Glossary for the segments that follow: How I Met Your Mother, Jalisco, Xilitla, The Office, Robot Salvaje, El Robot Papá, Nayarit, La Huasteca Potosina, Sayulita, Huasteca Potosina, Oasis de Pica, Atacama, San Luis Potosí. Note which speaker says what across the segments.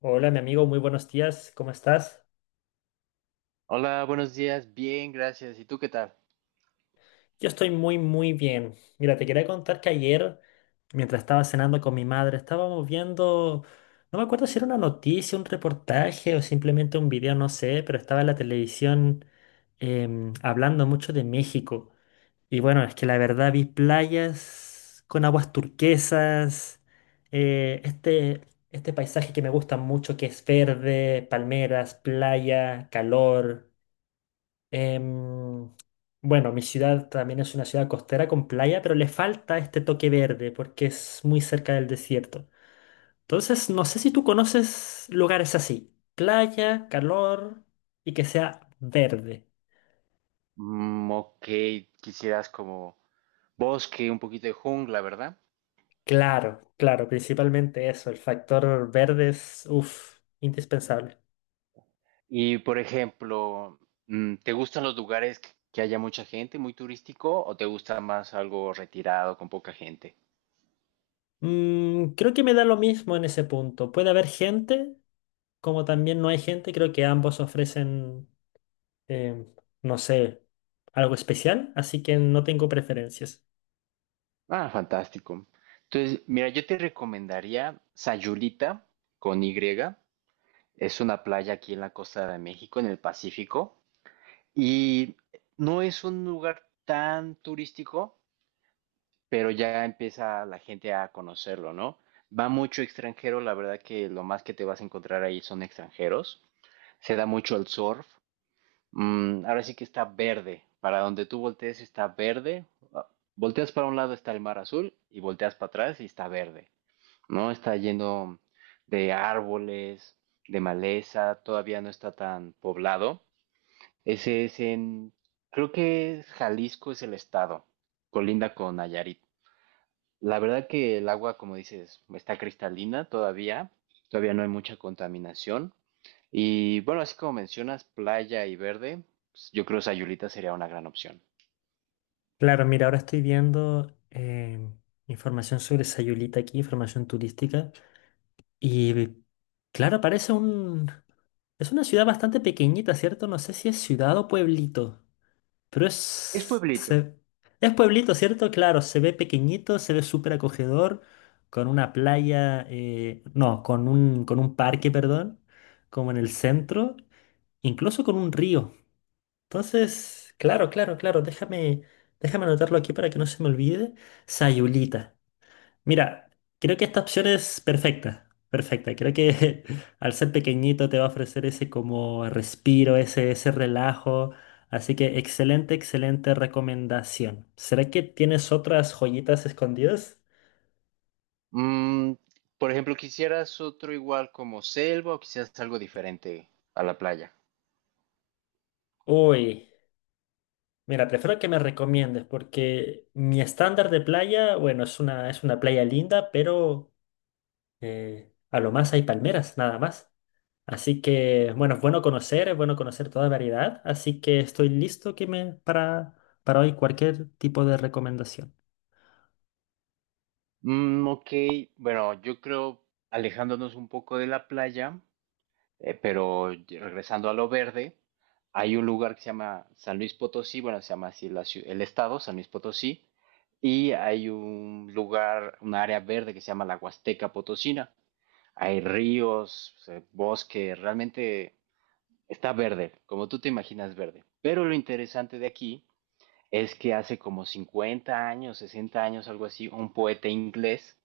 Speaker 1: Hola, mi amigo, muy buenos días, ¿cómo estás?
Speaker 2: Hola, buenos días. Bien, gracias. ¿Y tú qué tal?
Speaker 1: Yo estoy muy, muy bien. Mira, te quería contar que ayer, mientras estaba cenando con mi madre, estábamos viendo, no me acuerdo si era una noticia, un reportaje o simplemente un video, no sé, pero estaba en la televisión hablando mucho de México. Y bueno, es que la verdad vi playas con aguas turquesas, eh, este, este paisaje que me gusta mucho, que es verde, palmeras, playa, calor. Em, bueno, mi ciudad también es una ciudad costera con playa, pero le falta este toque verde porque es muy cerca del desierto. Entonces, no sé si tú conoces lugares así. Playa, calor y que sea verde.
Speaker 2: Mm, ok, quisieras como bosque, un poquito de jungla, ¿verdad?
Speaker 1: Claro, claro, principalmente eso, el factor verde es, uff, indispensable.
Speaker 2: Y por ejemplo, ¿te gustan los lugares que haya mucha gente, muy turístico, o te gusta más algo retirado, con poca gente?
Speaker 1: Creo que me da lo mismo en ese punto. Puede haber gente, como también no hay gente, creo que ambos ofrecen em, no sé, algo especial, así que no tengo preferencias.
Speaker 2: Ah, fantástico. Entonces, mira, yo te recomendaría Sayulita con Y. Es una playa aquí en la costa de México, en el Pacífico, y no es un lugar tan turístico pero ya empieza la gente a conocerlo, ¿no? Va mucho extranjero, la verdad que lo más que te vas a encontrar ahí son extranjeros. Se da mucho el surf. Mm, ahora sí que está verde. Para donde tú voltees está verde. Ah, Volteas para un lado está el mar azul y volteas para atrás y está verde, ¿no? Está lleno de árboles, de maleza, todavía no está tan poblado. Ese es en, Creo que es Jalisco es el estado, colinda con Nayarit. La verdad que el agua, como dices, está cristalina todavía, todavía no hay mucha contaminación. Y bueno, así como mencionas, playa y verde, pues, yo creo Sayulita sería una gran opción.
Speaker 1: Claro, mira, ahora estoy viendo información sobre Sayulita aquí, información turística, y claro, parece. Es una ciudad bastante pequeñita, ¿cierto? No sé si es ciudad o pueblito, pero
Speaker 2: Es pueblito.
Speaker 1: es pueblito, ¿cierto? Claro, se ve pequeñito, se ve súper acogedor, con una playa, no, con un parque, perdón, como en el centro, incluso con un río. Entonces, claro, claro, claro, déjame anotarlo aquí para que no se me olvide. Sayulita. Mira, creo que esta opción es perfecta, perfecta. Creo que al ser pequeñito te va a ofrecer ese como respiro, ese relajo. Así que excelente, excelente recomendación. ¿Será que tienes otras joyitas escondidas?
Speaker 2: Mm, por ejemplo, ¿quisieras otro igual como selva o quisieras algo diferente a la playa?
Speaker 1: Uy, mira, prefiero que me recomiendes porque mi estándar de playa, bueno, es una playa linda. A lo más hay palmeras, nada más. Así que, bueno, es bueno conocer toda variedad. Así que estoy listo que para hoy cualquier tipo de recomendación.
Speaker 2: Mm, ok, bueno, yo creo, alejándonos un poco de la playa, regresando a lo verde, hay un lugar que se llama San Luis Potosí, bueno, se llama así la el estado, San Luis Potosí, y hay un lugar, un área verde que se llama la Huasteca Potosina. Hay ríos, bosque, realmente está verde, como tú te imaginas verde. Pero lo interesante de aquí es que hace como 50 años, 60 años, algo así, un poeta inglés,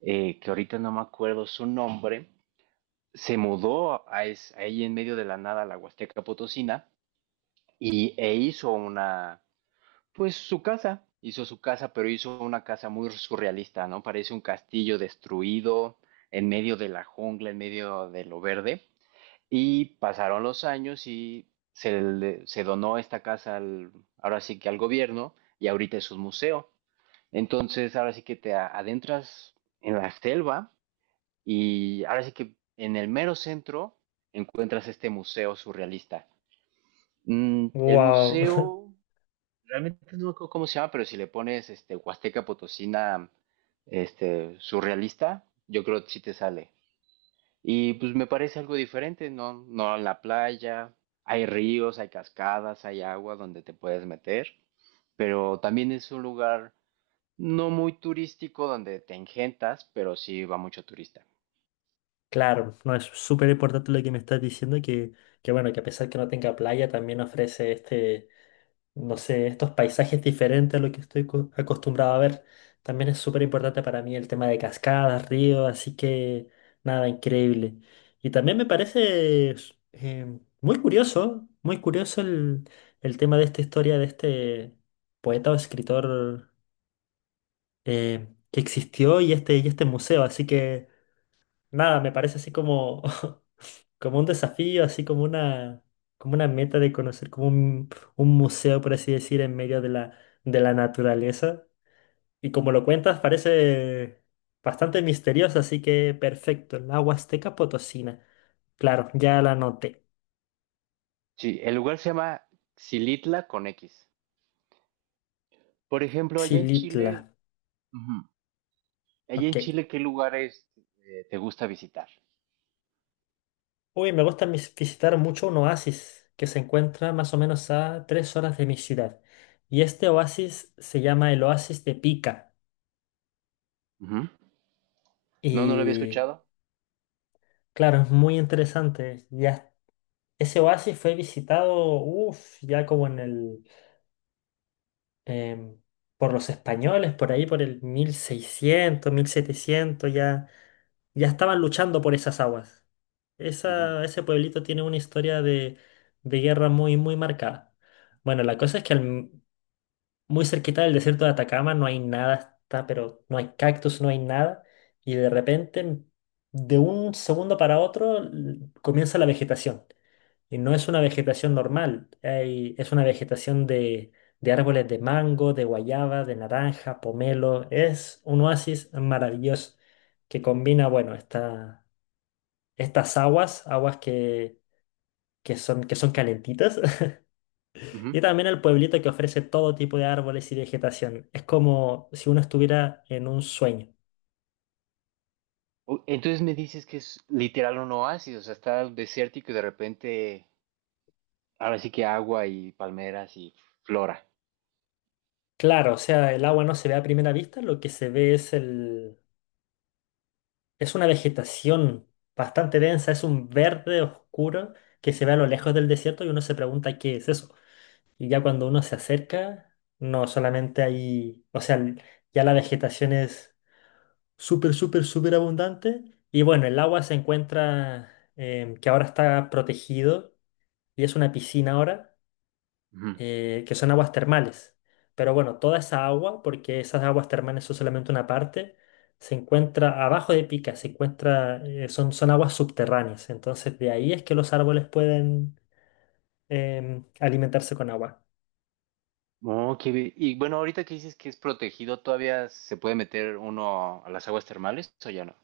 Speaker 2: que ahorita no me acuerdo su nombre, se mudó a ahí en medio de la nada a la Huasteca Potosina e hizo una, pues su casa, hizo su casa, pero hizo una casa muy surrealista, ¿no? Parece un castillo destruido en medio de la jungla, en medio de lo verde. Y pasaron los años y se donó esta casa al, ahora sí que al gobierno y ahorita es un museo. Entonces, ahora sí que te adentras en la selva y ahora sí que en el mero centro encuentras este museo surrealista. Mm, el
Speaker 1: Wow,
Speaker 2: museo, realmente no me acuerdo cómo se llama, pero si le pones este, Huasteca Potosina este, surrealista, yo creo que sí te sale. Y pues me parece algo diferente, ¿no? No en la playa, hay ríos, hay cascadas, hay agua donde te puedes meter, pero también es un lugar no muy turístico donde te engentas, pero sí va mucho turista.
Speaker 1: claro, no es súper importante lo que me estás diciendo, que bueno, que a pesar que no tenga playa, también ofrece no sé, estos paisajes diferentes a lo que estoy acostumbrado a ver. También es súper importante para mí el tema de cascadas, ríos, así que nada, increíble. Y también me parece muy curioso el tema de esta historia de este poeta o escritor que existió y y este museo, así que. Nada, me parece así como, como un desafío, así como una meta de conocer como un museo, por así decir, en medio de la, naturaleza. Y como lo cuentas, parece bastante misterioso, así que perfecto. La Huasteca Potosina. Claro, ya la noté.
Speaker 2: Sí, el lugar se llama Xilitla con X. Por ejemplo, allá en
Speaker 1: Xilitla.
Speaker 2: Chile, ujú, allá en
Speaker 1: Ok.
Speaker 2: Chile, ¿qué lugares te gusta visitar?
Speaker 1: Uy, me gusta visitar mucho un oasis que se encuentra más o menos a 3 horas de mi ciudad. Y este oasis se llama el Oasis de Pica.
Speaker 2: Ujú. No, no lo había
Speaker 1: Y
Speaker 2: escuchado.
Speaker 1: claro, es muy interesante. Ya, ese oasis fue visitado, uff, ya como em, por los españoles, por ahí por el 1600, 1700, ya, ya estaban luchando por esas aguas.
Speaker 2: Ujú,
Speaker 1: Ese pueblito tiene una historia de guerra muy, muy marcada. Bueno, la cosa es que muy cerquita del desierto de Atacama no hay nada, está, pero no hay cactus, no hay nada, y de repente, de un segundo para otro, comienza la vegetación. Y no es una vegetación normal, es una vegetación de árboles de mango, de guayaba, de naranja, pomelo. Es un oasis maravilloso que combina, bueno, estas aguas, aguas que son calentitas,
Speaker 2: ujú.
Speaker 1: y también el pueblito que ofrece todo tipo de árboles y vegetación. Es como si uno estuviera en un sueño.
Speaker 2: Entonces me dices que es literal un oasis, o sea, está desértico y de repente, ahora sí que agua y palmeras y flora.
Speaker 1: Claro, o sea, el agua no se ve a primera vista, lo que se ve es una vegetación bastante densa, es un verde oscuro que se ve a lo lejos del desierto y uno se pregunta qué es eso. Y ya cuando uno se acerca, no solamente hay, o sea, ya la vegetación es súper, súper, súper abundante. Y bueno, el agua se encuentra, que ahora está protegido y es una piscina ahora
Speaker 2: Ujú.
Speaker 1: que son aguas termales. Pero bueno, toda esa agua, porque esas aguas termales son solamente una parte, se encuentra abajo de Pica, se encuentra, son aguas subterráneas. Entonces de ahí es que los árboles pueden alimentarse con agua.
Speaker 2: Oh, qué bien. Y bueno, ahorita que dices que es protegido, ¿todavía se puede meter uno a las aguas termales o ya no?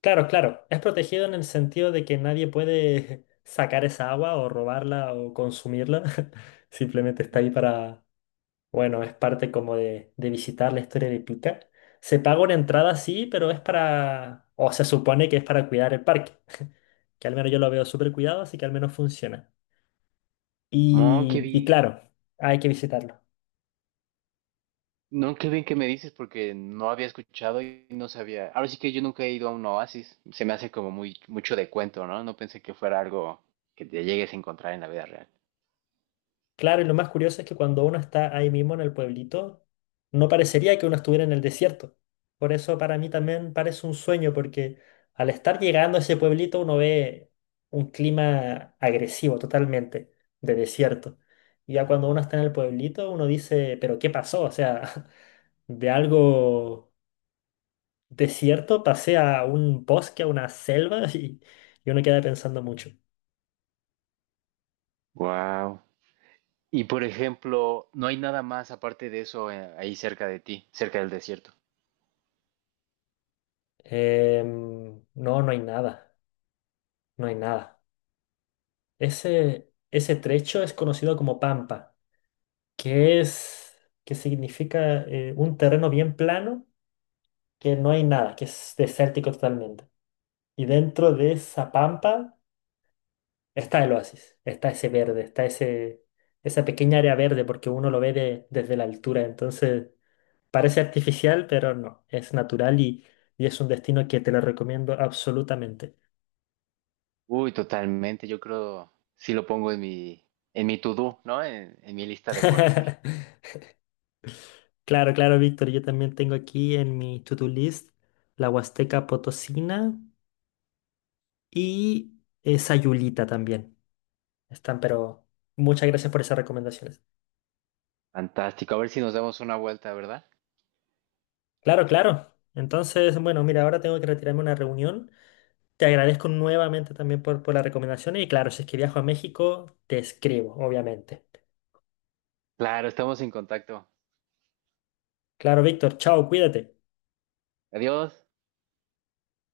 Speaker 1: Claro, claro, es protegido en el sentido de que nadie puede sacar esa agua o robarla o consumirla. Simplemente está
Speaker 2: Ujú.
Speaker 1: ahí. Para Bueno, es parte como de visitar la historia de Pica. Se paga una entrada, sí, pero es para, o se supone que es para cuidar el parque, que al menos yo lo veo súper cuidado, así que al menos funciona.
Speaker 2: Oh, qué
Speaker 1: Y
Speaker 2: bien.
Speaker 1: claro, hay que visitarlo.
Speaker 2: No, qué bien que me dices porque no había escuchado y no sabía. Ahora sí que yo nunca he ido a un oasis. Se me hace como muy mucho de cuento, ¿no? No pensé que fuera algo que te llegues a encontrar en la vida real.
Speaker 1: Claro, y lo más curioso es que cuando uno está ahí mismo en el pueblito, no parecería que uno estuviera en el desierto. Por eso para mí también parece un sueño, porque al estar llegando a ese pueblito uno ve un clima agresivo totalmente, de desierto. Y ya cuando uno está en el pueblito, uno dice, pero ¿qué pasó? O sea, de algo desierto pasé a un bosque, a una selva, y uno queda pensando mucho.
Speaker 2: Wow. Y por ejemplo, no hay nada más aparte de eso, ahí cerca de ti, cerca del desierto.
Speaker 1: No, no hay nada, no hay nada. Ese trecho es conocido como pampa, que es, que significa un terreno bien plano, que no hay nada, que es desértico totalmente. Y dentro de esa pampa está el oasis, está ese verde, está esa pequeña área verde, porque uno lo ve desde la altura. Entonces parece artificial, pero no, es natural y es un destino que te lo recomiendo absolutamente.
Speaker 2: Uy, totalmente. Yo creo sí lo pongo en mi, en mi to-do, ¿no? En mi lista de por hacer.
Speaker 1: Claro, claro, Víctor, yo también tengo aquí en mi to-do list la Huasteca Potosina y Sayulita también. Están, pero muchas gracias por esas recomendaciones.
Speaker 2: Fantástico. A ver si nos damos una vuelta, ¿verdad?
Speaker 1: Claro, claro. Entonces, bueno, mira, ahora tengo que retirarme a una reunión. Te agradezco nuevamente también por las recomendaciones y claro, si es que viajo a México, te escribo, obviamente.
Speaker 2: Claro, estamos en contacto.
Speaker 1: Claro, Víctor, chao, cuídate.
Speaker 2: Adiós.